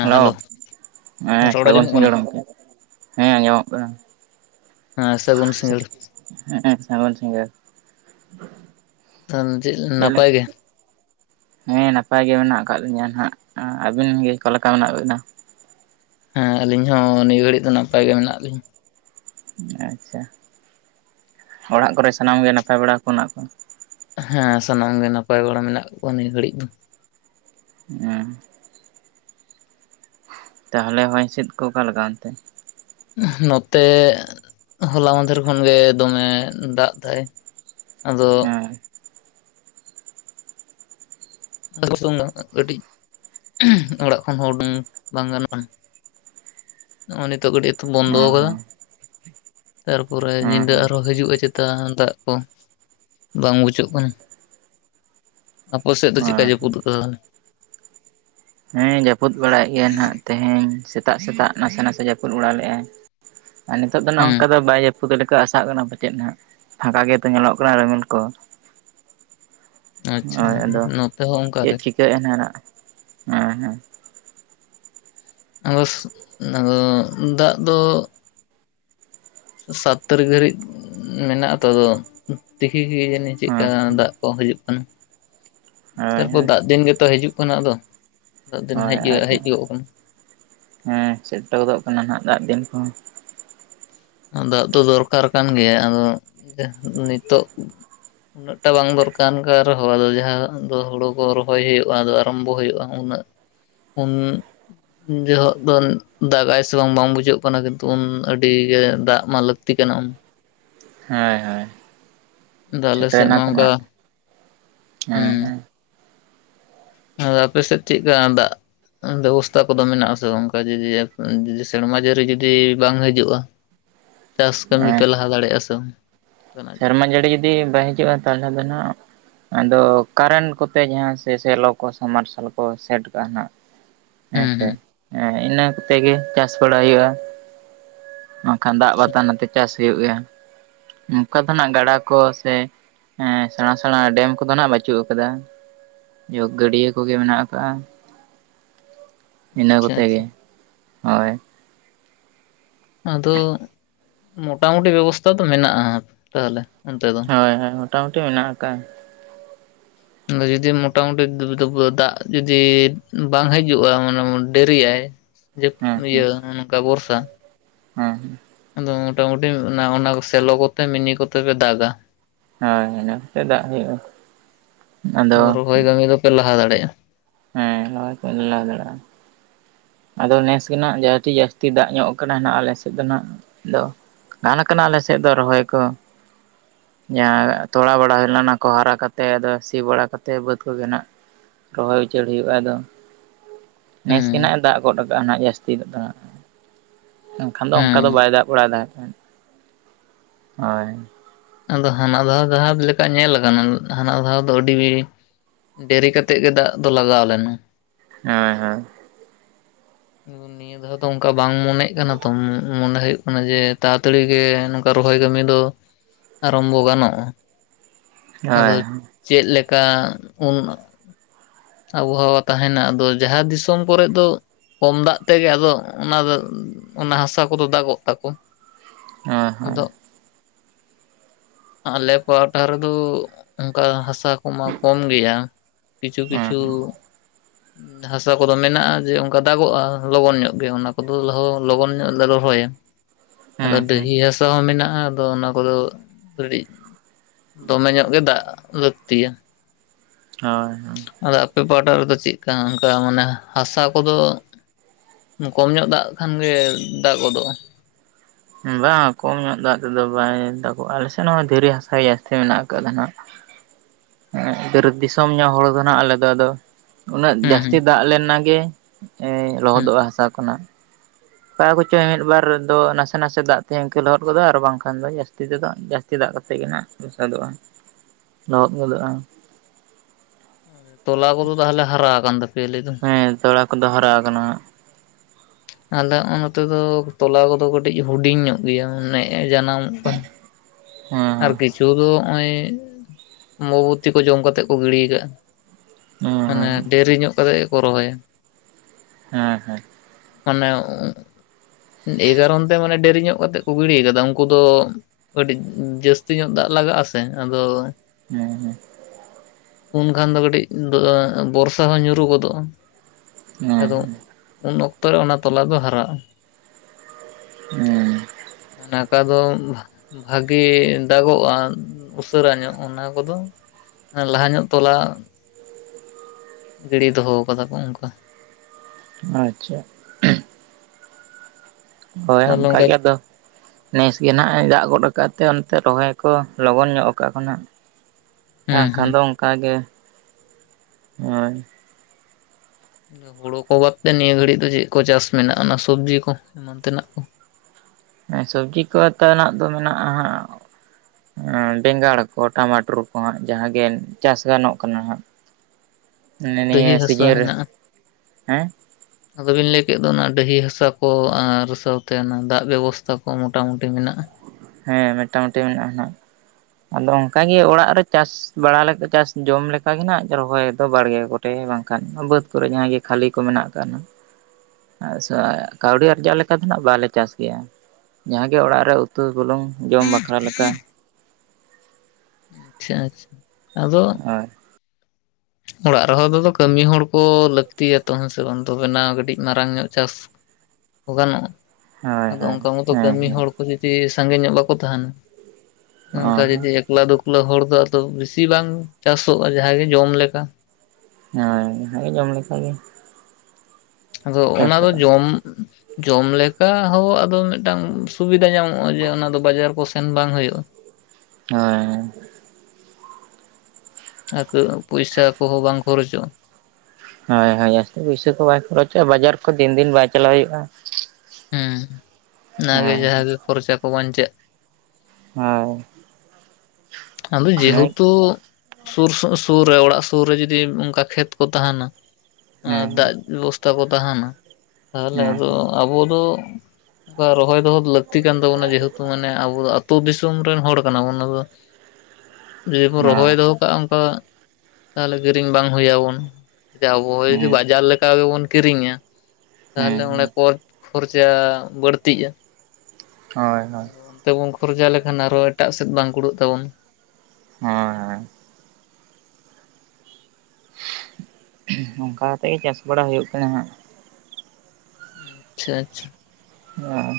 Hello ᱦᱮᱸ ᱨᱚᱲ ᱥᱟᱹᱜᱩᱱ ᱟᱸᱡᱚᱢᱚᱜ ᱠᱟᱱᱟ ᱥᱤᱸᱜᱟᱹᱲ ᱜᱚᱢᱠᱮ। ᱦᱮᱸ ᱟᱸᱡᱟᱢᱚᱜ ᱠᱟᱱᱟ। ᱦᱮᱸ ᱥᱟᱜᱩᱱ ᱥᱤᱸᱜᱟᱹᱲ ᱦᱮᱸ ᱥᱟᱹᱜᱩᱱ ᱥᱤᱸᱜᱟᱹᱲ [unintelligible] ᱪᱮᱫ ᱱᱟᱯᱟᱭ ᱞᱮᱠᱟ ᱜᱮ? ᱦᱮᱸ ᱱᱟᱯᱟᱭ ᱜᱮ ᱢᱮᱱᱟᱜ ᱟᱠᱟᱫ ᱞᱤᱧᱟᱹ ᱱᱟᱦᱟᱜ᱾ ᱟᱹᱵᱤᱱ ᱜᱮ ᱚᱠᱟ ᱞᱮᱠᱟ ᱢᱮᱱᱟᱜ ᱟᱠᱟ ᱵᱤᱱᱟ? ᱦᱮᱸ ᱟᱹᱞᱤᱧ ᱦᱚᱸ ᱱᱤᱭᱟᱹ ᱜᱷᱟᱹᱲᱤᱡ ᱫᱚ ᱱᱟᱯᱟᱭ ᱜᱮ ᱢᱮᱱᱟᱜ ᱞᱤᱧᱟ। ᱟᱪᱪᱷᱟ ᱚᱲᱟᱜ ᱠᱚᱨᱮ ᱥᱟᱱᱟᱢ ᱜᱮ ᱱᱟᱯᱟᱭ ᱵᱟᱲᱟ ᱠᱚ ᱦᱮᱱᱟᱜ ᱠᱚᱣᱟ? ᱦᱮᱸ ᱥᱟᱱᱟᱢ ᱜᱮ ᱱᱟᱯᱟᱭ ᱵᱟᱲᱟ ᱢᱮᱱᱟᱜ ᱠᱚᱣᱟ ᱱᱤᱭᱟᱹ ᱜᱷᱟᱹᱲᱤᱡ ᱫᱚ। ᱦᱮᱸ ᱛᱟᱦᱚᱞᱮ ᱦᱚᱭ ᱦᱤᱥᱤᱫ ᱠᱚ ᱚᱠᱟ ᱞᱮᱠᱟ ᱚᱱᱛᱮ? ᱱᱚᱛᱮ ᱦᱚᱞᱟ ᱢᱟᱫᱷᱮᱨ ᱠᱷᱚᱱ ᱜᱮ ᱫᱚᱢᱮ ᱫᱟᱜ ᱫᱟᱭ। ᱟᱫᱚ ᱦᱮᱸ [unintelligible] ᱠᱟᱹᱴᱤᱡ ᱚᱲᱟᱜ ᱠᱷᱚᱱ ᱦᱚᱸ ᱩᱰᱩᱝ ᱵᱟᱝ ᱜᱟᱱᱚᱜᱼᱟ। ᱱᱚᱜᱼᱚ ᱱᱤᱛᱚᱜ ᱠᱟᱹᱴᱤᱡ ᱛᱚ ᱵᱚᱱᱫᱚ ᱦᱮᱸ ᱠᱟᱫᱟ। ᱦᱮᱸ ᱛᱟᱨᱯᱚᱨᱮ ᱧᱤᱫᱟᱹ ᱦᱮᱸ ᱟᱨᱦᱚᱸ ᱦᱤᱡᱩᱜᱼᱟ ᱪᱮᱛᱟ ᱫᱟᱜ ᱠᱚ᱾ ᱵᱟᱝ ᱵᱩᱡᱷᱟᱹᱜ ᱠᱟᱱᱟ ᱟᱯᱮ ᱥᱮᱫ ᱫᱚ ᱪᱮᱫ ᱠᱟ ᱦᱮᱸ ᱡᱟᱹᱯᱩᱫᱚᱜ ᱠᱟᱱᱟ? ᱦᱮᱸ ᱡᱟᱹᱯᱩᱫ ᱵᱟᱲᱟᱭᱮᱫ ᱜᱮᱭᱟᱭ ᱱᱟᱦᱟᱜ ᱛᱮᱦᱮᱧ ᱥᱮᱛᱟᱜ ᱥᱮᱛᱟᱜ ᱱᱟᱥᱮ ᱱᱟᱥᱮ ᱡᱟᱹᱯᱩᱫ ᱵᱟᱲᱟ ᱞᱮᱜᱼᱟᱭ। ᱟᱨ ᱱᱤᱛᱚᱜ ᱫᱚ ᱱᱟᱦᱟᱜ ᱦᱮᱸ ᱚᱱᱠᱟ ᱫᱚ ᱵᱟᱭ ᱡᱟᱼ ᱼᱯᱩᱫ [unintelligible] ᱞᱮᱠᱟ ᱟᱥᱟᱜ ᱠᱟᱱᱟ ᱯᱟᱪᱮᱫ ᱱᱟᱦᱟᱜ ᱯᱷᱟᱸᱠᱟ ᱜᱮᱛᱚ ᱧᱮᱞᱚᱜ ᱠᱟᱱᱟ ᱨᱤᱢᱤᱞ ᱠᱚ। ᱟᱪᱪᱷᱟ ᱱᱚᱛᱮ ᱦᱚᱸ ᱚᱱᱠᱟ ᱜᱮ। ᱥᱮ ᱮᱱᱟᱱᱟᱜ ᱦᱮᱸ ᱦᱮᱸ [unintelligible] ᱱᱟᱫᱚ ᱫᱟᱜ ᱫᱚ ᱥᱟᱛ ᱛᱟᱹᱨᱤᱠᱷ ᱫᱷᱟᱹᱨᱤᱡ ᱢᱮᱱᱟᱜᱼᱟ ᱟᱛᱚ ᱟᱫᱚ ᱛᱤᱠᱤ ᱜᱮ ᱡᱟᱹᱱᱤᱡ ᱪᱮᱫᱠᱟ ᱦᱮᱸ ᱫᱟᱜ ᱠᱚ ᱦᱤᱡᱩᱜ ᱠᱟᱱᱟ। ᱦᱳᱭ ᱛᱟᱨᱯᱚᱨ ᱦᱳᱭ ᱫᱟᱜ ᱫᱤᱱ ᱜᱮᱛᱚ ᱦᱤᱡᱩᱜ ᱠᱟᱱᱟ ᱟᱫᱚ। ᱫᱟᱜ ᱫᱤᱱ ᱦᱮᱡ ᱦᱳᱭ ᱟᱨ ᱦᱮᱡ ᱜᱚᱜ ᱠᱟᱱᱟ ᱦᱮᱸ ᱥᱮᱴᱮᱨ ᱜᱚᱫᱚᱜ ᱠᱟᱱᱟ ᱱᱟᱦᱟᱜ ᱫᱟᱜ ᱫᱤᱱ ᱠᱚᱦᱚᱸ ᱫᱟᱜ ᱫᱚ ᱫᱚᱨᱠᱟᱨ ᱠᱟᱱ ᱜᱮᱭᱟ ᱟᱫᱚ ᱱᱤᱛᱚᱜ ᱼᱼ ᱩᱱᱟᱹᱜ ᱴᱟ ᱵᱟᱝ ᱫᱚᱨᱠᱟᱨ ᱠᱟᱱ ᱨᱮᱦᱚᱸ ᱟᱫᱚ ᱡᱟᱦᱟᱸ ᱫᱚ ᱦᱩᱲᱩ ᱠᱚ ᱨᱚᱦᱚᱭ ᱦᱩᱭᱩᱜᱼᱟ ᱟᱫᱚ ᱟᱨᱟᱢᱵᱚ ᱦᱩᱭᱩᱜᱼᱟ। ᱩᱱᱟᱹᱜ ᱩᱱᱻ ᱡᱚᱦᱚᱜ ᱫᱚ ᱫᱟᱜᱟᱭ ᱥᱮ ᱵᱟᱝ? ᱵᱟᱝ ᱵᱩᱡᱷᱟᱹᱜ ᱠᱟᱱᱟ ᱠᱤᱱᱛᱩ ᱩᱱ ᱟᱹᱰᱤ ᱜᱮ ᱼᱻ ᱫᱟᱜ ᱢᱟ ᱞᱟᱹᱠᱛᱤ ᱠᱟᱱᱟ। ᱦᱳᱭ ᱦᱳᱭ ᱟᱫ ᱟᱞᱮ ᱥᱮᱫ ᱥᱮᱴᱮᱨᱮᱱᱟ ᱢᱟ ᱛᱚ ᱚᱱᱠᱟ ᱱᱟᱜ ᱦᱮᱸ ᱦᱩᱸ ᱦᱮᱸ ᱟᱫᱚ ᱟᱯᱮ ᱥᱮᱫ ᱪᱮᱫᱠᱟ ᱫᱟᱜ? ᱵᱮᱵᱚᱥᱛᱟ ᱠᱚᱫᱚ ᱢᱮᱱᱟᱜ ᱟᱥᱮ ᱵᱟᱝ? ᱚᱱᱠᱟ ᱡᱩᱫᱤ ᱡᱩᱫᱤ ᱥᱮᱨᱢᱟ ᱡᱟᱹᱨᱤ ᱡᱩᱫᱤ ᱵᱟᱝ ᱦᱤᱡᱩᱜᱼᱟ। [inaudible] ᱪᱟᱥ ᱠᱟᱹᱢᱤ ᱦᱮᱸ ᱯᱮ ᱞᱟᱦᱟ ᱫᱟᱲᱮᱭᱟᱜᱼᱟ ᱥᱮ ᱵᱟᱝ? ᱥᱮᱨᱢᱟ ᱡᱟᱹᱲᱤ ᱡᱩᱫᱤ ᱵᱟᱭ ᱦᱤᱡᱩᱜᱼᱟ ᱛᱟᱦᱚᱞᱮ ᱫᱚ ᱱᱟᱦᱟᱜ ᱟᱫᱚ ᱠᱟᱨᱮᱱᱴ ᱠᱚᱛᱮ ᱡᱟᱦᱟᱸ ᱥᱮ ᱥᱮᱞᱚ ᱠᱚ ᱥᱟᱢ ᱢᱟᱨᱥᱟᱞ ᱠᱚ ᱥᱮᱴ ᱠᱟᱜᱼᱟ ᱱᱟᱦᱟᱜ ᱦᱩᱸ ᱦᱮᱸᱥᱮ ᱦᱩᱸ ᱤᱱᱟᱹ ᱠᱚᱛᱮ ᱜᱮ ᱪᱟᱥ ᱵᱟᱲᱟ ᱦᱩᱭᱩᱜᱼᱟ ᱵᱟᱝᱠᱷᱟᱱ ᱫᱟᱜ ᱟᱪᱪᱷᱟ ᱵᱟᱛᱟᱱ ᱟᱛᱮ ᱪᱟᱥ ᱦᱩᱭᱩᱜ ᱜᱮᱭᱟ ᱚᱚᱠᱟ ᱫᱚ ᱱᱟᱜ ᱜᱟᱰᱟ ᱠᱚ ᱥᱮ ᱥᱮᱬᱟ ᱥᱮᱬᱟ ᱰᱮᱢ ᱠᱚᱫᱚ ᱱᱟᱜ ᱵᱟᱪᱩᱜ ᱟᱠᱟᱫᱟ ᱡᱚᱜᱽ ᱜᱟᱹᱰᱭᱟᱹ ᱠᱚᱜᱮ ᱢᱮᱱᱟᱜ ᱟᱠᱟᱫᱟ ᱤᱱᱟᱹ ᱟᱪᱪᱷᱟ ᱠᱚᱛᱮ ᱜᱮ ᱟᱪᱪᱷᱟ ᱦᱳᱭ ᱟᱫᱚ ᱢᱚᱴᱟ ᱢᱩᱩᱴᱤ ᱵᱮᱵᱚᱥᱛᱷᱟ ᱫᱚ ᱢᱮᱱᱟᱜᱼᱟ ᱛᱟᱦᱚᱞᱮ ᱚᱱᱛᱮ ᱫᱚ ᱦᱳᱭ ᱦᱳᱭ ᱢᱚᱴᱴᱟᱢᱩᱴᱤ ᱢᱮᱱᱟᱜ ᱟᱠᱟᱫ ᱟᱫᱚ ᱡᱩᱫᱤ ᱢᱚᱴᱟᱢᱩᱴᱤ ᱫᱟᱜ ᱡᱩᱫᱤ ᱵᱟᱝ ᱦᱤᱡᱩᱜᱼᱟ ᱢᱟᱱᱮ ᱫᱮᱨᱤᱜᱟᱭ ᱡᱮ ᱤᱭᱟᱹ ᱱᱚ ᱱᱚᱝᱠᱟ ᱵᱚᱨᱥᱟ ᱦᱮᱸᱮᱸ ᱟᱫᱚ ᱢᱚᱴᱟᱟᱢᱩᱴᱤ ᱚᱱᱟ ᱚᱱᱟ ᱥᱮᱞᱚ ᱠᱚᱛᱮ ᱢᱤᱱᱤ ᱠᱚᱛᱮ ᱯᱮ ᱫᱟᱜᱟ ᱦᱳᱭ ᱤᱱᱟᱹ ᱠᱟᱛᱮ ᱫᱟᱜ ᱦᱩᱭᱩᱜᱼᱟ ᱟᱫᱚ ᱯᱮ ᱞᱟᱦᱟ ᱫᱟᱲᱮᱭᱟᱜᱼᱟ ᱦᱮᱸ ᱞᱟᱦᱟᱭ ᱠᱷᱟᱭ ᱞᱮ ᱞᱟᱦᱟᱭ ᱫᱟᱲᱮᱭᱟᱜ ᱟᱫᱚ ᱱᱮᱥ ᱜᱮ ᱱᱟᱜ ᱡ ᱡᱟᱹᱥᱛᱤ ᱫᱟᱜ ᱧᱚᱜ ᱠᱟᱱᱟ ᱟᱞᱮ ᱥᱮᱫ ᱫᱚ ᱱᱟᱜ ᱫᱚ ᱜᱟᱱ ᱠᱟᱱᱟ ᱟᱞᱮ ᱥᱮᱫ ᱫᱚ ᱨᱚᱦᱚᱭ ᱠᱚ ᱡᱟᱦᱟᱸ ᱛᱚᱲᱟ ᱵᱟᱲᱟ ᱦᱩᱭ ᱞᱮᱱᱟ ᱚᱱᱟ ᱠᱚ ᱦᱟᱨᱟ ᱠᱟᱛᱮᱮᱫ ᱟᱫᱚ ᱥᱤ ᱵᱟᱲᱟ ᱠᱟᱛᱮᱮᱫ ᱵᱟᱹᱫᱽ ᱠᱚᱜᱮ ᱦᱟᱜ ᱨᱚᱦᱚᱭ ᱩᱪᱟᱹᱲ ᱦᱩᱭᱩᱜᱼᱟ ᱟᱫᱚ ᱱᱮᱥ ᱦᱩᱸ ᱜᱮᱱᱟᱜ ᱫᱟᱜ ᱜᱚᱫ ᱠᱟᱜᱼᱟ ᱱᱟᱦᱟᱜ ᱡᱟᱹᱥᱛᱤ ᱫᱚ ᱫᱚᱟᱢ ᱮᱱᱠᱷᱟᱱ ᱫᱚ ᱚᱱᱠᱟ ᱦᱮᱸ ᱫᱚ ᱵᱟᱭ ᱫᱟᱜ ᱠᱟᱜᱼᱟ ᱠᱚᱲ ᱫᱟᱜᱛᱟᱦᱮᱱ ᱦᱳᱭ ᱟᱫᱚ ᱦᱟᱱᱟ ᱫᱷᱟᱣ ᱡᱟᱦᱟᱸ ᱞᱮᱠᱟ ᱧᱮᱞᱞᱟ ᱟᱠᱟᱱᱟ ᱦᱟᱱᱟ ᱫᱷᱟᱣ ᱫᱚ ᱟᱹᱰᱤ ᱫᱮᱨᱤ ᱠᱟ ᱠᱟᱛᱮᱮᱫ ᱜᱮ ᱫᱟᱜ ᱫᱚ ᱞᱟᱜᱟᱣ ᱞᱮᱱᱟ ᱦᱮᱸ ᱦᱮᱸ ᱱᱤᱭ ᱡᱚ ᱚᱱᱠᱟ ᱵᱟᱝ ᱢᱚᱱᱮᱜ ᱠᱟᱱᱟ ᱛᱚ ᱢᱚᱱᱮ ᱦᱩᱭᱩᱜ ᱠᱟᱱᱟ ᱡᱮ ᱛᱟᱲᱟᱛᱟᱲᱤ ᱜᱮ ᱱᱚᱝᱠᱟ ᱨᱚᱦᱚᱭ ᱠᱟᱹᱢᱤ ᱫᱚ ᱟᱨᱟᱢᱵᱷᱚ ᱜᱟᱱᱚᱜᱼᱟ ᱟᱫᱚ ᱦᱳᱭ ᱦᱳᱭ ᱪᱮᱫ ᱞᱮᱠᱟ ᱩᱱ ᱟᱵᱚᱦᱟᱣᱟ ᱛᱟᱦᱮᱱᱟ ᱟᱫᱚ ᱡᱟᱦᱟᱸ ᱫᱤᱥᱚᱢ ᱠᱚᱨᱮ ᱫᱚ ᱠᱚᱢ ᱫᱟᱜ ᱛᱮᱜᱮ ᱟᱫᱚ ᱚᱱᱟ ᱫᱚ ᱚᱱᱟ ᱦᱟᱥᱟ ᱠᱚᱫᱚ ᱫᱟᱜᱚᱜ ᱛᱟᱠᱚ ᱦ ᱦᱮᱸ ᱟᱫᱚ ᱟᱞᱮ ᱯᱦᱴᱟ ᱨᱮᱫᱚ ᱩᱱᱠᱩ ᱦᱟᱥᱟ ᱦᱥᱟ ᱠᱚᱢᱟ ᱠᱚᱢ ᱜᱮᱭᱟ ᱠᱤᱪᱷᱩ ᱦᱳᱭ ᱠᱤᱪᱷᱩ ᱦᱟᱥᱟ ᱠᱚᱫᱚ ᱢᱮᱱᱟᱜᱼᱟ ᱡᱮ ᱚᱱᱠᱟ ᱫᱟᱜᱚᱜᱼᱟ ᱞᱚᱜᱚᱱ ᱧᱚᱜ ᱜᱮ ᱚᱱᱟ ᱠᱚᱫᱚ ᱞᱚᱜᱚᱱ ᱧᱚᱜ ᱞ ᱦᱚᱭ ᱟᱫᱚ ᱦᱳᱭ ᱦᱳᱭ ᱰᱟᱹᱦᱤ ᱦᱟᱥᱟ ᱦᱚᱸ ᱢᱮᱱᱟᱜᱼᱟ ᱟᱫᱚ ᱚᱱᱟ ᱠᱚᱫᱚ ᱠᱟᱹᱴᱤᱡ ᱫᱚᱢᱮ ᱧᱚᱜ ᱜᱮ ᱫᱟᱜ ᱞᱟᱹᱠᱛᱤᱭᱟ ᱦᱳᱭ ᱦᱳᱭ ᱟᱫᱚ ᱟᱯᱮ ᱯᱟᱦᱴᱟ ᱨᱮᱫᱚ ᱪᱮᱫᱠᱟ ᱚᱱᱠᱟ ᱢᱟᱱᱮ ᱦᱟᱥᱟ ᱠᱚᱫᱚ ᱠᱚᱢ ᱧᱚᱜ ᱫᱟᱜ ᱠᱷᱟᱱ ᱜᱮ ᱫᱟᱜ ᱜᱚᱫᱚᱜᱼᱟ ᱵᱟᱝ ᱠᱚᱢ ᱧᱚᱜ ᱫᱟᱜ ᱛᱮᱫᱚ ᱵᱟᱭ ᱫᱟᱜᱚᱜᱼᱟ ᱟᱞᱮᱥᱮᱫ ᱦᱚᱸ ᱫᱷᱤᱨᱤ ᱦᱟᱥᱟ ᱜᱮ ᱡᱟᱹᱥᱛᱤ ᱢᱮᱱᱟᱜ ᱟᱠᱟᱫᱟ ᱱᱟᱟᱜ ᱫᱷᱟᱹᱨ ᱫᱤᱥᱚᱢ ᱧᱚᱜ ᱦᱚᱲ ᱫᱚ ᱱᱟᱜ ᱟᱞᱮ ᱫᱚ ᱟᱫᱚ ᱩᱱᱟᱹᱜ ᱦᱩᱸ ᱡᱟᱹᱥᱛᱤ ᱦᱩᱸ ᱫᱟᱜ ᱞᱮᱱᱟ ᱜᱮ ᱦᱩᱸ ᱞᱚᱦᱚᱫᱚᱜᱼᱟ ᱦᱟᱥᱟ ᱠᱷᱚᱱᱟᱜ ᱚᱠᱟ ᱠᱚᱪᱚᱭ ᱢᱤᱫ ᱵᱟᱨ ᱫᱚ ᱱᱟᱥᱮ ᱱᱟᱥᱮ ᱫᱟᱜ ᱛᱮ ᱤᱱᱠᱟᱹ ᱞᱚᱦᱚᱫ ᱜᱚᱫᱚᱜ ᱟᱨ ᱵᱟᱝᱠᱷᱟᱱ ᱫᱚ ᱡᱟᱹᱥᱛᱤ ᱛᱮᱫᱚ ᱡᱟᱹ ᱪᱮᱫᱟᱜ ᱠᱚᱛᱮ ᱜᱤᱦᱟᱜ ᱞᱚᱥᱚᱫᱚᱜᱼᱟ ᱞᱚᱦᱚᱫ ᱜᱚᱫᱚᱜᱼᱟ ᱛᱚᱞᱟ ᱠᱚᱫᱚ ᱛᱟᱦᱚᱞᱮ ᱦᱟᱨᱟ ᱠᱟᱱᱟᱱ ᱛᱟᱯᱮᱭᱟᱞᱟᱹᱭ ᱭᱤᱫᱟᱢ ᱦᱮᱸ ᱛᱚᱲᱟ ᱠᱚᱫᱚ ᱦᱟᱨᱟ ᱟᱠᱟᱱᱟ ᱟᱞᱮ ᱦᱚᱸᱜ ᱱᱚᱛᱮ ᱫᱚ ᱛᱚᱞᱟ ᱠᱚᱫᱚ ᱠᱟᱹᱴᱤᱡ ᱦᱩᱰᱤᱧ ᱧᱚᱜ ᱜᱮᱭᱟ ᱡᱟᱱᱟᱢᱚᱜ ᱠᱟᱱᱟ ᱦᱮᱸ ᱟᱨ ᱠᱤᱪᱷᱩ ᱫᱚ ᱦᱚᱭᱚᱭ ᱢᱳᱵᱚᱛᱤ ᱠᱚ ᱡᱚᱢᱠᱟᱛᱮ ᱠᱚ ᱜᱤᱲᱤ ᱟᱠᱟᱭᱟ᱾ ᱦᱮᱸ ᱦᱮᱸ ᱢᱟᱱᱮ ᱫᱮᱨᱤ ᱧᱚᱜ ᱠᱟᱛᱮᱜ ᱜᱮᱠᱚ ᱨᱚᱦᱚᱭᱟ᱾ ᱦᱮᱸ ᱦᱮᱸ᱾ ᱢᱟᱱᱮ᱾ ᱮᱜᱟᱨᱚ ᱚᱱᱛᱮ ᱢᱟᱱᱮ ᱰᱮᱨᱤ ᱧᱚᱜ ᱠᱟᱛᱮᱜ ᱠᱚ ᱜᱤᱲᱤ ᱟᱠᱟᱫᱟ ᱩᱱᱠᱩ ᱫᱚ ᱠᱟᱹᱴᱤᱡ᱾ ᱡᱟᱹᱥᱛᱤ ᱧᱚᱜ ᱫᱟᱜ ᱞᱟᱜᱟᱜᱼᱟ ᱥᱮ ᱟᱫᱚ᱾ ᱦᱮᱸ ᱦᱮᱸ᱾ ᱩᱱᱠᱷᱟᱱ ᱫᱚ ᱠᱟᱹᱴᱤᱡ ᱵᱚᱨᱥᱟ ᱦᱚᱸ ᱧᱩᱨᱩ ᱜᱚᱫᱚᱜᱼᱟ᱾ ᱦᱮᱸ ᱟᱫᱚ ᱩᱱ ᱚᱠᱛᱚᱨᱮ ᱚᱱᱟ ᱛᱚᱞᱟ ᱫᱚ ᱦᱟᱨᱟᱜᱼᱟ᱾ ᱦᱮᱸ ᱚᱱᱟᱠᱟ ᱫᱚ ᱵᱦᱟ ᱵᱷᱟᱜ᱾ ᱜᱤ ᱫᱟᱜᱚᱜᱼᱟ ᱩᱥᱟᱹᱨᱟ ᱧᱚᱜ ᱚᱱᱟ ᱠᱚᱫᱚ᱾ ᱞᱟᱦᱟ ᱧᱚᱜ ᱛᱚᱞᱟ ᱜᱤᱲᱤ ᱫᱚᱦᱚ ᱟᱠᱟᱫᱟ ᱠᱚ ᱚᱱᱠᱟ᱾ ᱟᱪᱷᱟ᱾ ᱦᱳᱭ ᱚᱱᱠᱟ ᱜᱮ ᱟᱫᱚ᱾ ᱱᱮᱥ ᱜᱮ ᱱᱟᱦᱟᱜ ᱮ ᱫᱟᱜ ᱜᱚᱫ ᱟᱠᱟᱫ ᱛᱮ ᱚᱱᱛᱮ ᱨᱚᱦᱚᱭ ᱦᱚᱠᱚ ᱞᱚᱜᱚᱱ ᱧᱚᱜ ᱟᱠᱟ ᱠᱚ ᱱᱟᱦᱟᱜ᱾ ᱦᱩᱸ ᱵᱟᱝᱠᱷᱟᱱ ᱦᱩᱸ ᱫᱚ ᱚᱱᱠᱟ ᱜᱮ ᱦᱳᱭ᱾ ᱦᱩᱲᱩ ᱠᱚ ᱵᱟᱫᱛᱮ ᱱᱤᱭᱟᱹ ᱜᱷᱟᱹᱲᱤ ᱫᱚ ᱪᱮᱜ ᱠᱚ ᱪᱟᱥ ᱢᱮᱱᱟᱜᱼᱟ ᱚᱱᱟ ᱥᱚᱵᱡᱤ ᱠᱚ ᱮᱢᱟᱱ ᱛᱮᱱᱟᱜ ᱠᱚ᱾ ᱦᱮᱸ ᱥᱚᱵᱡᱤ ᱠᱚ ᱦᱟᱛᱟᱱᱟᱜ ᱫᱚ ᱢᱮᱱᱟᱜᱼᱟ ᱦᱟᱜ᱾ ᱦᱮᱸᱵᱮᱸᱜᱟᱲ ᱠᱚ ᱴᱟᱢᱟᱴᱳᱨ ᱠᱚ ᱦᱟᱸᱜ ᱡᱟᱦᱟ ᱜᱮ ᱪᱟᱥ ᱜᱟᱱᱚᱜ ᱠᱟᱱᱟ ᱦᱟᱸᱜ᱾ ᱢᱟᱱᱮ ᱱᱤᱭᱟᱹ ᱰᱟᱹᱦᱤ ᱥᱤᱡᱟᱹᱱ ᱦᱟᱥᱟ ᱨᱮ ᱦᱮᱸ᱾ ᱟᱫᱚᱵᱤᱱ ᱞᱟᱹᱭ ᱮᱠ ᱫᱚ ᱚᱱᱟ ᱰᱟᱺᱦᱤ ᱦᱟᱥᱟ ᱠᱚ ᱟᱨ ᱥᱟᱶᱛᱮ ᱚᱱᱟ ᱫᱟᱜ ᱵᱮᱵᱚᱥᱛᱷᱟ ᱠᱚ ᱢᱚᱴᱟᱟᱢᱩᱴᱤ ᱢᱮᱱᱟᱜᱼᱟ᱾ ᱦᱮᱸ ᱢᱮᱴᱟᱢᱩᱴᱤ ᱢᱮᱱᱟᱜᱼᱟ ᱦᱟᱜ᱾ ᱟᱫᱚ ᱚᱱᱠᱟᱜᱮ ᱚᱲᱟᱜ ᱨᱮ ᱪᱟᱥ ᱵᱟᱲᱟ ᱞᱮᱠᱟ ᱪᱟᱥ ᱡᱚᱢ ᱞᱮᱠᱟ ᱜᱮ ᱱᱟᱦᱟᱜ ᱨᱚᱦᱚᱭ ᱫᱚ ᱵᱟᱲᱜᱮ ᱠᱚᱨᱮ᱾ ᱴᱮ ᱵᱟᱝᱠᱷᱟᱱ ᱵᱟᱹᱫᱽ ᱠᱚᱨᱮ ᱡᱟᱦᱟ ᱜᱮ ᱠᱷᱟᱹᱞᱤ ᱠᱚ ᱢᱮᱱᱟᱜ ᱟᱠᱟ ᱱᱟᱦᱟᱜ᱾ ᱥᱮ ᱠᱟᱹᱣᱰᱤ ᱟᱨᱡᱟᱣ ᱞᱮᱠᱟ ᱫᱚ ᱦᱟᱜ ᱵᱟᱞᱮ ᱪᱟᱥ ᱜᱮᱭᱟ ᱡᱟᱦᱟ ᱜᱮ ᱚᱲᱟᱜ ᱨᱮ᱾ ᱩᱛᱩ ᱵᱩᱞᱩᱝ ᱡᱚᱢ ᱵᱟᱠᱷᱨᱟ ᱞᱮᱠᱟ᱾ ᱟᱪᱷᱟ ᱟᱪᱷᱟ ᱟᱫᱚ᱾ ᱦᱮᱸ᱾ ᱚᱲᱟᱜ ᱨᱮᱦᱚᱸ ᱟᱫᱚ ᱠᱟᱹᱢᱤ ᱦᱚᱲ ᱠᱚ ᱞᱟᱹᱠᱛᱤᱭᱟᱛᱚ ᱦᱮᱸ ᱥᱮ ᱵᱟᱝ ᱫᱚᱵᱮ ᱱᱟᱣᱟ ᱠᱟᱹᱴᱤᱡ ᱢᱟᱨᱟᱝ ᱧᱚᱜ ᱪᱟᱥ᱾ ᱜᱟᱱᱚᱜᱼᱟ ᱦᱳᱭ ᱦᱳᱭ ᱟᱫᱚ ᱚᱱᱠᱟ ᱢᱚᱛᱚ ᱦᱮᱸ ᱠᱟᱹᱢᱤ ᱦᱮᱸ ᱦᱚᱲ᱾ ᱡᱩᱫᱤ ᱥᱟᱸᱜᱮ ᱧᱚᱜ ᱵᱟᱠᱚ ᱛᱟᱦᱮᱱᱟ ᱚᱱᱠᱟ ᱦᱳᱭ ᱡᱩᱫᱤ ᱮᱠᱞᱟ ᱫᱚ᱾ ᱵᱟᱞᱟᱮ ᱦᱚᱲ ᱫᱚ ᱟᱫᱚ ᱵᱤᱥᱤ ᱵᱟᱝ ᱪᱟᱥᱚᱜᱼᱟ ᱡᱟᱦᱟ ᱜᱮ ᱡᱚᱢ ᱞᱮᱠᱟ᱾ ᱦᱮᱸ ᱡᱟᱦᱟᱜᱮ ᱡᱚᱢ ᱞᱮᱠᱷᱟ ᱜᱮ᱾ ᱟᱫᱚ ᱚᱱᱟ ᱫᱚ ᱪᱟᱥᱚᱜᱼᱟ ᱡᱚᱢ᱾ ᱡᱚᱢ ᱞᱮᱠᱟ ᱦᱚᱸ ᱟᱫᱚ ᱢᱤᱫᱴᱟᱝ ᱥᱩᱵᱤᱫᱷᱟ ᱧᱟᱢᱚᱜᱼᱟ ᱡᱮ ᱚᱱᱟ ᱫᱚ ᱵᱟᱡᱟᱨ ᱠᱚ ᱥᱮᱱ ᱵᱟᱝ ᱦᱩᱭᱩᱜᱼᱟ᱾ ᱦᱮᱸ᱾ ᱟᱨ ᱠᱚ ᱯᱚᱭᱥᱟ ᱠᱚᱦᱚᱸ ᱵᱟᱝ ᱠᱷᱚᱨᱚᱪᱚᱜᱼᱟ᱾ ᱦᱳᱭ ᱦᱳᱭ ᱡᱟᱹᱥᱛᱤ ᱯᱩᱭᱥᱟᱹ ᱠᱚ ᱵᱟᱭ ᱠᱷᱚᱨᱚᱪᱚᱜᱼᱟ ᱵᱟᱡᱟᱨ ᱠᱚ ᱫᱤᱱ ᱫᱤᱱ ᱵᱟᱭ ᱪᱟᱞᱟᱣ ᱦᱩᱭᱩᱜᱼᱟ᱾ ᱦᱩᱸ ᱚᱱᱟᱜᱮ ᱦᱮᱸ ᱡᱟᱦᱟ ᱜᱮ ᱠᱷᱚᱨᱪᱟ ᱠᱚ ᱵᱟᱧᱪᱟᱜ᱾ ᱦᱚᱭ᱾ ᱟᱫᱚ ᱡᱮᱦᱩᱛᱩ᱾ ᱥᱩᱨ ᱥᱩᱨ ᱨᱮ ᱚᱲᱟᱜ ᱥᱩᱨ ᱨᱮ ᱡᱩᱫᱤ ᱚᱱᱠᱟ ᱠᱷᱮᱛ ᱠᱚ ᱛᱟᱦᱮᱱᱟ ᱦᱮᱸ ᱦᱮᱸ ᱫᱟᱜ ᱵᱮᱵᱚᱥ ᱛᱟᱠᱚ ᱛᱟᱦᱮᱱᱟ ᱛᱟᱦᱚᱞᱮ ᱦᱮᱸ ᱟᱫᱚ ᱟᱵᱚ ᱫᱚ᱾ ᱚᱱᱠᱟ ᱨᱚᱦᱚᱭ ᱫᱚᱦᱚ ᱞᱟᱹᱠᱛᱤ ᱠᱟᱱ ᱛᱟᱵᱚᱱᱟ ᱡᱮᱦᱩᱛᱩ ᱢᱟᱱᱮ ᱟᱵᱚ ᱫᱚ ᱟᱹᱛᱩ ᱫᱤᱥᱚᱢ ᱨᱮᱱ ᱦᱚᱲ ᱠᱟᱱᱟ ᱵᱚᱱ ᱟᱵᱚ ᱫᱚ᱾ ᱡᱩᱫᱤ ᱵᱚᱱ ᱨᱚᱦᱚᱭ ᱫᱚᱦᱚ ᱠᱟᱜᱼᱟ ᱚᱱᱠᱟ ᱛᱟᱦᱚᱞᱮ ᱠᱤᱨᱤᱧ ᱵᱟᱝ ᱦᱩᱭ ᱟᱵᱚᱱᱟ ᱾ ᱡᱟ ᱟᱵᱚ ᱦᱚᱸ ᱡᱩᱫᱤ ᱦᱮᱸ ᱦᱮᱸ ᱵᱟᱡᱟᱨ ᱞᱮᱠᱟ ᱜᱮᱵᱚᱱ ᱠᱤᱨᱤᱧᱟ ᱛᱟᱦᱚᱞᱮ ᱦᱮᱸ ᱚᱸᱰᱮ ᱠᱚ᱾ ᱠᱷᱚᱨᱪᱟ ᱵᱟᱹᱲᱛᱤᱜᱼᱟ᱾ ᱦᱳᱭ ᱦᱳᱭ ᱚᱱᱛᱮᱵᱚᱱ ᱠᱷᱚᱨᱪᱟ ᱞᱮᱠᱷᱟᱱ ᱟᱨᱦᱚ ᱮᱴᱟᱜ ᱥᱮᱫ ᱵᱟᱝ ᱠᱩᱲᱟᱹᱜ ᱛᱟᱵᱚᱱᱟ᱾ ᱦᱳᱭ ᱦᱳᱭ᱾ ᱱᱚᱝᱠᱟ ᱠᱟᱛᱮ ᱜᱮ ᱪᱟᱥ ᱵᱟᱲᱟ ᱦᱩᱭᱩᱜ ᱠᱟᱱᱟ ᱦᱟᱜ᱾ ᱟᱪᱪᱷᱟ ᱟᱪᱪᱷᱟ᱾ ᱚᱸ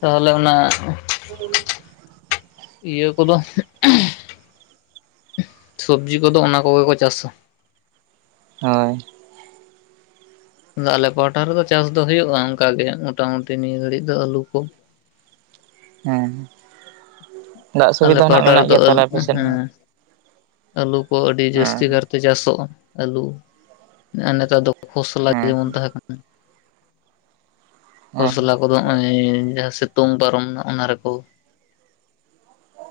ᱛᱟᱦᱞᱮ ᱚᱱᱟ ᱤᱭᱟᱹ ᱠᱚᱫᱚ? ᱥᱚᱵᱡᱤ ᱠᱚᱫᱚ ᱚᱱᱟ ᱠᱚᱜᱮ ᱠᱚ ᱪᱟᱥᱟ᱾ ᱦᱚᱭ᱾ ᱟᱞᱮ ᱯᱟᱦᱴᱟ ᱨᱮᱫᱚ ᱪᱟᱥ ᱫᱚ ᱦᱩᱭᱩᱜ-ᱟ ᱚᱝᱠᱟᱜ ᱜᱮ ᱢᱚᱴᱟ ᱢᱩᱴᱤ ᱱᱤᱭᱟᱹ ᱜᱷᱟᱹᱲᱤᱡ ᱫᱚ ᱟᱹᱞᱩ ᱠᱚ᱾ ᱦᱮᱸ ᱫᱟᱜ ᱟᱞᱮ ᱥᱩᱵᱤᱫᱟ ᱱᱟᱜ ᱯᱟᱦᱴᱟ ᱢᱮᱱᱟᱜ ᱨᱮᱫᱚ ᱜᱮᱭᱟ ᱟᱹᱞᱩ ᱛᱟᱞᱮ ᱟᱯᱮᱥᱮᱫ ᱦᱚᱸ ᱦᱮᱸ ᱟᱹᱞᱩ ᱠᱚ ᱟᱹᱰᱤ ᱦᱮᱸ ᱡᱟᱹᱥᱛᱤ ᱠᱟᱨᱛᱮ ᱪᱟᱥᱚᱜ-ᱟ ᱟᱹᱞᱩ ᱟᱨ ᱱᱮᱛᱟᱨ ᱫᱚ ᱠᱷᱚᱥᱞᱟ ᱦᱮᱸ ᱡᱮᱢᱚᱱ ᱛᱟᱦᱮ ᱠᱟᱱᱟ ᱠᱷᱚᱥᱞᱟ ᱦᱮᱸ ᱠᱚᱫᱚ ᱚᱭ ᱡᱟᱦᱟᱸ ᱥᱤᱛᱩᱝ ᱯᱟᱨᱚᱢᱱᱟ ᱚᱱᱟ ᱨᱮᱠᱚ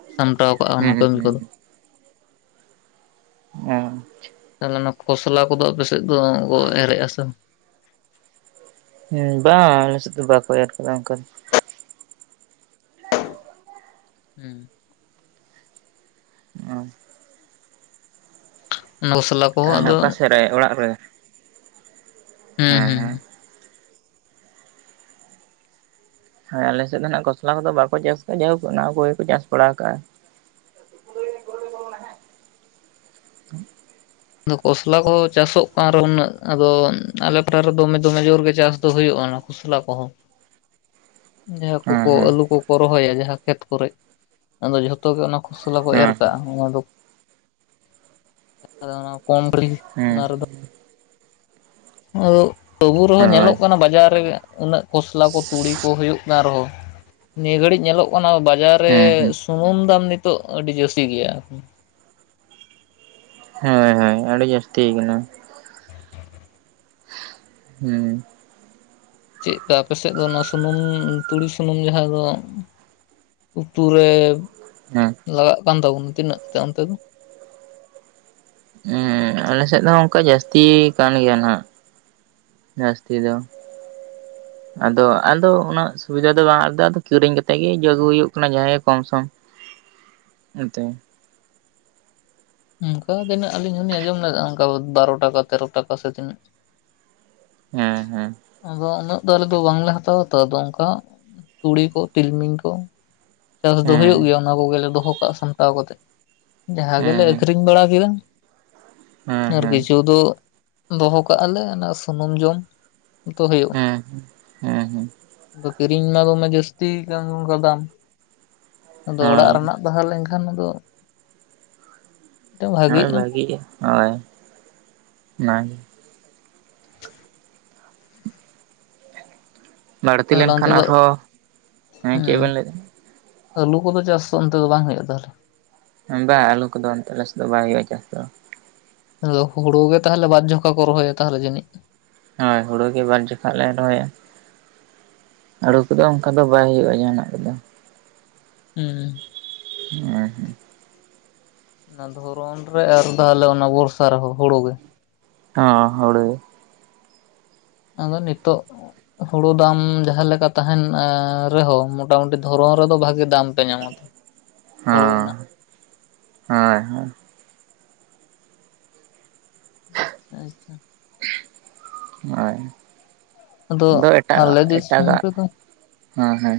ᱥᱟᱢᱴᱟᱣ ᱠᱟᱜᱼᱟ ᱚᱱᱟ ᱦᱩᱸ ᱠᱟᱹᱢᱤ ᱠᱚᱫᱚ ᱦᱩᱸ ᱦᱮᱸ ᱛᱟᱞᱮ ᱚᱱᱟ ᱠᱷᱚᱥᱞᱟ ᱠᱚᱫᱚ ᱟᱯᱮᱥᱮᱫ ᱫᱚ ᱠᱚ ᱮᱨᱮᱜ-ᱟ ᱥᱮ ᱵᱟᱣ ᱟᱞᱮ ᱥᱮᱫ ᱫᱚ ᱵᱟᱠᱚ ᱮᱨ ᱠᱟᱫᱟ ᱚᱝᱠᱟ ᱦᱩᱸ ᱚ ᱚᱱᱟ ᱠᱷᱚᱥᱞᱟ ᱠᱚᱦᱚᱸ ᱛᱷᱟᱞᱮ ᱦᱟᱜ ᱟᱫᱚ ᱚᱠᱟ ᱥᱮᱫ ᱨᱮ ᱚᱲᱟᱜ ᱨᱮ ᱦᱩᱸ ᱦᱮᱸ ᱦᱩᱸ ᱦᱮᱸ ᱦᱮᱸ ᱟᱞᱮᱥᱮᱫ ᱫᱚ ᱱᱟᱜ ᱠᱷᱚᱥᱞᱟ ᱠᱚᱫᱚ ᱵᱟᱠᱚ ᱪᱟᱥ ᱠᱟᱜ-ᱟ ᱡᱟᱦᱳᱠ ᱚᱱᱟ ᱠᱚᱜᱮ ᱠᱚ ᱪᱟᱥ ᱵᱟᱲᱟ ᱠᱟᱜ-ᱟ [inaudible] ᱟᱫᱚ ᱠᱷᱚᱥᱞᱟ ᱠᱚ ᱪᱟᱥᱚᱜ ᱠᱟᱱ ᱨᱮᱚᱸ ᱩᱱᱟᱹᱜ ᱟᱫᱚ ᱟᱞᱮ ᱯᱟᱴᱟ ᱨᱮ ᱫᱚᱢᱮ ᱫᱚᱢᱮ ᱡᱳᱨ ᱜᱮ ᱪᱟᱥ ᱫᱚ ᱦᱩᱭᱩᱜ-ᱟ ᱚᱱᱟᱠᱚ ᱠᱷᱚᱥᱞᱟ ᱠᱚᱦᱚᱸ [inaudible] ᱡᱟᱦᱟᱸ ᱦᱮᱸ ᱠᱚᱠᱚ ᱦᱮᱸ ᱟᱹᱞᱩ ᱠᱚ ᱠᱚ ᱨᱚᱦᱚᱭᱟ ᱡᱟᱦᱟᱸ ᱠᱷᱮᱛ ᱠᱚᱨᱮ ᱟᱫᱚ ᱡᱷᱚᱛᱚ ᱜᱮ ᱚᱱᱟ ᱠᱷᱚᱥᱞᱟ ᱠᱚ ᱮᱨ ᱠᱟᱜ-ᱟ ᱚᱱᱟ ᱫᱚ ᱟᱫᱚ ᱚᱱᱟ ᱠᱚᱰᱨᱤ ᱦᱮᱸ ᱚᱱᱟ ᱨᱮ ᱫᱚ ᱟᱫᱚ ᱛᱚᱵᱩ ᱦᱮᱸ ᱨᱮᱦᱚᱸ ᱦᱳᱭ ᱧᱮᱞᱚᱜ ᱠᱟᱱᱟ ᱵᱟᱡᱟᱨ ᱨᱮᱜᱮ ᱩᱱᱟᱹᱜ ᱠᱚᱥᱞᱟ ᱠᱚ ᱛᱩᱲᱤ ᱠᱚ ᱦᱩᱭᱩᱜ ᱠᱟᱱ ᱨᱮᱦᱚᱸ ᱱᱤᱭᱟᱹ ᱜᱷᱟᱹᱲᱤᱡ ᱧᱮᱞᱚᱜ ᱠᱟᱱᱟ ᱵᱟᱡᱟᱨ ᱨᱮ ᱦᱮᱸ ᱦᱮᱸ ᱥᱩᱱᱩᱢ ᱫᱟᱢ ᱱᱤᱛᱚᱜ ᱟᱹᱰᱤ ᱡᱟᱹᱥᱤ ᱜᱮᱭᱟ ᱦᱮᱸ ᱦᱮᱸ ᱟᱹᱵᱤ ᱡᱟᱹᱥᱛᱤ ᱠᱟᱱᱟ ᱦᱩᱸ ᱪᱮᱜᱠᱟ ᱟᱯᱮ ᱥᱮᱫ ᱫᱚ ᱱᱚᱣᱟ ᱥᱩᱱᱩᱢ ᱛᱩᱲᱤ ᱥᱩᱱᱩᱢ ᱡᱟᱦᱟᱸ ᱫᱚ ᱩᱛᱩ ᱨᱮ ᱦᱮᱸ ᱞᱟᱜᱟᱜ ᱠᱟᱱ ᱛᱟᱵᱚᱱᱟ ᱛᱤᱱᱟᱹᱜ ᱠᱟᱛᱮ ᱚᱱᱛᱮ ᱫᱚ ᱦᱮᱸ ᱟᱞᱮ ᱥᱮᱫ ᱦᱚ ᱚᱝᱠᱟ ᱡᱟᱹᱥᱛᱤ ᱠᱟᱱ ᱜᱮᱭᱟ ᱱᱟᱸᱜ ᱡᱟᱹᱥᱛᱤ ᱫᱚ [inaudible] ᱟᱫᱚ ᱟᱫᱚ ᱩᱱᱟᱹᱜ ᱥᱩᱵᱤᱫᱟ ᱫᱚ ᱵᱟᱝ ᱟᱫᱚ ᱠᱤᱨᱤᱧ ᱠᱟᱛᱮᱜ ᱜᱤ ᱟᱜᱩ ᱦᱩᱭᱩᱜ ᱠᱟᱱᱟ ᱡᱟᱦᱟᱸ ᱜᱮ ᱠᱚᱢᱥᱚᱢ [unintelligible] ᱚᱱᱠᱟ ᱛᱤᱱᱟᱹᱜ ᱟᱹᱞᱤᱧ ᱦᱚᱞᱤᱧ ᱟᱸᱡᱚᱢ ᱞᱮᱫ ᱚᱱᱠᱟ ᱵᱟᱨᱚ ᱴᱟᱠᱟ ᱛᱮᱨᱚ ᱴᱟᱠᱟ ᱥᱮ ᱛᱤᱱᱟᱹᱜ ᱦᱩᱸ ᱦᱩᱸ ᱟᱫᱚ ᱩᱱᱟᱹᱜ ᱫᱚ ᱟᱞᱮ ᱫᱚ ᱵᱟᱝᱞᱮ ᱦᱟᱛᱟᱣᱟ ᱛᱚ ᱟᱫᱚ ᱚᱝᱠᱟ ᱛᱩᱲᱤ ᱠᱚ ᱛᱤᱞᱢᱤᱧ ᱠᱚ ᱪᱟᱥ ᱫᱚ ᱦᱮᱸ ᱦᱩᱭᱩᱜ ᱜᱮᱭᱟ ᱚᱱᱟ ᱠᱚᱜᱮᱞᱮ ᱫᱚᱦᱚ ᱠᱟᱜ-ᱟ ᱥᱟᱢᱴᱟᱣ ᱠᱟᱛᱮ ᱡᱟᱦᱟᱸ ᱦᱮᱸ ᱜᱮᱞᱮ ᱟᱹᱠᱷᱨᱤᱧ ᱵᱟᱲᱟ ᱠᱮᱫᱟ ᱦᱮᱸ ᱦᱮᱸ ᱟᱨ ᱦᱮᱸ ᱠᱤᱪᱷᱩ ᱫᱚ ᱫᱚᱦᱚ ᱠᱟᱜ-ᱟ ᱞᱮ ᱚᱱᱟ ᱥᱩᱱᱩᱢ ᱡᱚᱢ ᱛᱚ ᱦᱩᱭᱩᱜ ᱦᱩᱸ ᱠᱤᱨᱤᱧ ᱢᱟ ᱫᱚᱢᱮ ᱡᱟᱹᱥᱛ ᱠᱟᱱ ᱚᱝᱠᱟ ᱫᱟᱢ ᱟᱫᱚ ᱚᱲᱟᱜ ᱦᱳᱭ ᱨᱮᱱᱟᱜ ᱛᱟᱦᱟ ᱞᱮᱱᱠᱷᱟᱱ ᱟᱫᱚ ᱛᱮ ᱵᱷᱟᱜᱤᱜ ᱵᱷᱟᱹᱜᱤᱜ-ᱟ ᱦᱳᱭ ᱚᱱᱟᱜᱤ ᱵᱟᱹᱲᱛᱤ ᱛᱟᱦᱚᱞᱮ ᱞᱮᱱᱠᱷᱟᱱ ᱚᱱᱛᱮ ᱫᱚ ᱟᱨᱦᱚᱸ ᱦᱮᱸ ᱪᱮᱫ ᱵᱮᱱ ᱞᱟᱹᱭ ᱟᱹᱞᱩ ᱠᱚᱫᱚ ᱪᱟᱥ ᱚᱱᱛᱮ ᱫᱚ ᱵᱟᱝ ᱦᱩᱭᱩᱜ-ᱟ ᱛᱟᱦᱚᱞᱮ? ᱵᱟ ᱟᱹᱞᱩ ᱠᱚᱫᱚ ᱚᱱᱛᱮ ᱟᱞᱮ ᱥᱮᱜ ᱫᱚ ᱵᱟᱭ ᱦᱩᱭᱩᱜ-ᱟ ᱪᱟᱥ ᱫᱚ᱾ ᱟᱫᱚ ᱦᱩᱲᱩ ᱜᱮ ᱛᱟᱦᱚᱞᱮ ᱵᱟᱨ ᱡᱷᱚᱠᱟ ᱠᱚ ᱨᱚᱦᱚᱭᱟ ᱛᱟᱦᱚᱞᱮ ᱡᱟᱹᱱᱤᱡ? ᱦᱚᱭ ᱦᱩᱲᱩ ᱜᱮ ᱵᱟᱨ ᱡᱚᱠᱷᱟ ᱞᱮ ᱨᱚᱦᱚᱭᱟ᱾ ᱦᱟᱹᱲᱩ ᱠᱚᱫᱚ ᱚᱝᱠᱟ ᱫᱚ ᱵᱟᱭ ᱦᱩᱭᱩᱜ-ᱟ ᱡᱟᱦᱟᱸ ᱱᱟᱜ ᱠᱚᱫᱚ᱾ ᱩᱸᱻ᱾ ᱮ ᱦᱮᱸ᱾ ᱚᱱᱟ ᱫᱷᱚᱨᱚᱱ ᱨᱮ ᱟᱨ ᱛᱟᱦᱚᱞᱮ ᱚᱱᱟ ᱵᱚᱨᱥᱟ ᱨᱮᱦᱚᱸ ᱦᱩᱲᱩ ᱜᱮ᱾ ᱦᱚᱸ ᱦᱩᱲᱩ᱾ ᱟᱫᱚ ᱱᱤᱛᱚᱜ ᱚᱸᱼᱼ ᱦᱩᱲᱩ ᱫᱟᱢ ᱡᱟᱦᱟᱸ ᱞᱮᱠᱟ ᱛᱟᱦᱮᱱ ᱮ ᱨᱮᱦᱚᱸ ᱢᱚᱴᱟᱼᱢᱩᱴᱤ ᱫᱷᱚᱨᱚᱱ ᱨᱮᱫᱚ ᱵᱷᱟᱜᱤ ᱫᱟᱢᱼᱼ ᱯᱮ ᱧᱟᱢᱚᱛ ᱦᱩᱲᱩ ᱨᱮᱱᱟᱜ᱾ ᱦᱚᱸᱭ ᱦᱚᱸᱭ᱾ ᱟᱪᱪᱷᱟ ᱟᱪᱪᱷᱟ᱾ ᱦᱚᱭ ᱟᱫᱚ ᱮᱴᱟᱜ ᱟᱜ ᱟᱞᱮ ᱫᱤᱥᱚᱢ ᱮᱴᱟᱜᱟᱜᱼᱼ ᱨᱮᱫᱚ ᱦᱚᱸ ᱦᱚᱭ᱾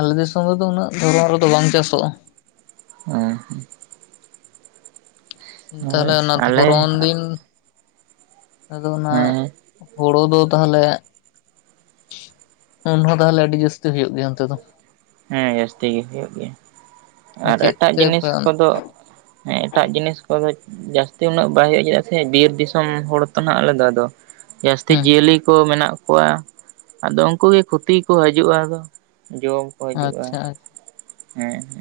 ᱟᱞᱮ ᱡᱚᱞ ᱫᱚ ᱩᱱᱟᱹᱜ ᱫᱷᱚᱨᱚᱱ ᱨᱮᱫᱚ ᱵᱟᱝ ᱪᱟᱥᱚᱜ-ᱟ᱾ ᱚᱸᱻ᱾ ᱛᱟᱦᱚᱞᱮ ᱦᱳᱭ ᱚᱱᱟ ᱟᱞᱮ ᱫᱷᱚᱨᱚᱱ ᱫᱤᱱ ᱟᱫᱚ ᱚᱱᱟ ᱦᱮᱸ ᱦᱩᱲᱩ ᱫᱚᱼᱼ ᱛᱟᱦᱚᱞᱮ ᱩᱱ ᱨᱮᱦᱚᱸ ᱛᱟᱦᱚᱞᱮ ᱟᱹᱰᱤ ᱡᱟᱹᱥᱛᱤ ᱦᱩᱭᱩᱜ ᱜᱮᱭᱟ ᱚᱱᱛᱮ ᱫᱚ᱾ ᱦᱮᱸ ᱡᱟᱹᱥᱛᱤ ᱜᱮ ᱦᱩᱭᱩᱜ ᱜᱮᱭᱟ ᱟᱨ ᱪᱮᱫ ᱮᱴᱟᱜ ᱡᱤᱱᱤᱥ ᱛᱮᱯᱮ ᱠᱚᱫᱚᱼᱼ ᱦᱮᱸ ᱮᱴᱟᱜ ᱡᱤᱱᱤᱥ ᱠᱚᱫᱚ ᱡᱟᱥᱛᱤ ᱩᱱᱟᱹᱜ ᱵᱟᱭ ᱦᱩᱭᱩᱜ-ᱟ ᱥᱮ ᱵᱤᱨ ᱫᱤᱥᱚᱢ ᱦᱚᱲ ᱛᱚ ᱱᱟᱜ ᱟᱞᱮ ᱫᱚ ᱟᱫᱚᱼᱼ ᱡᱟᱹᱥᱛᱤ ᱦᱩᱸ ᱡᱤᱭᱟᱹᱞᱤ ᱠᱚ ᱢᱮᱱᱟᱜ ᱠᱚᱣᱟ᱾ ᱟᱫᱚ ᱩᱱᱠᱩ ᱜᱮ ᱠᱷᱩᱛᱤᱭ ᱠᱚ ᱦᱟᱹᱡᱩᱜ ᱟᱫᱚ ᱡᱚᱢ᱾ ᱠᱚ ᱦᱟᱹᱡᱩᱜ-ᱟ ᱟᱪᱪᱷᱟ ᱟᱪᱪᱷᱟ ᱦᱮᱸ ᱾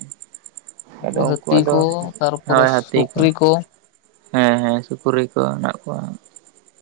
ᱩᱱᱠᱩ ᱦᱟᱹᱛᱤ ᱠᱚ ᱛᱟᱨᱯᱚᱨᱮ ᱦᱳᱭ ᱦᱟᱹᱛᱤ ᱥᱩᱠᱨᱤ ᱠᱚ᱾ ᱦᱮᱸ ᱦᱮᱸ ᱥᱩᱠᱨᱤ ᱠᱚ ᱦᱮᱱᱟᱜ ᱠᱚᱣᱟ᱾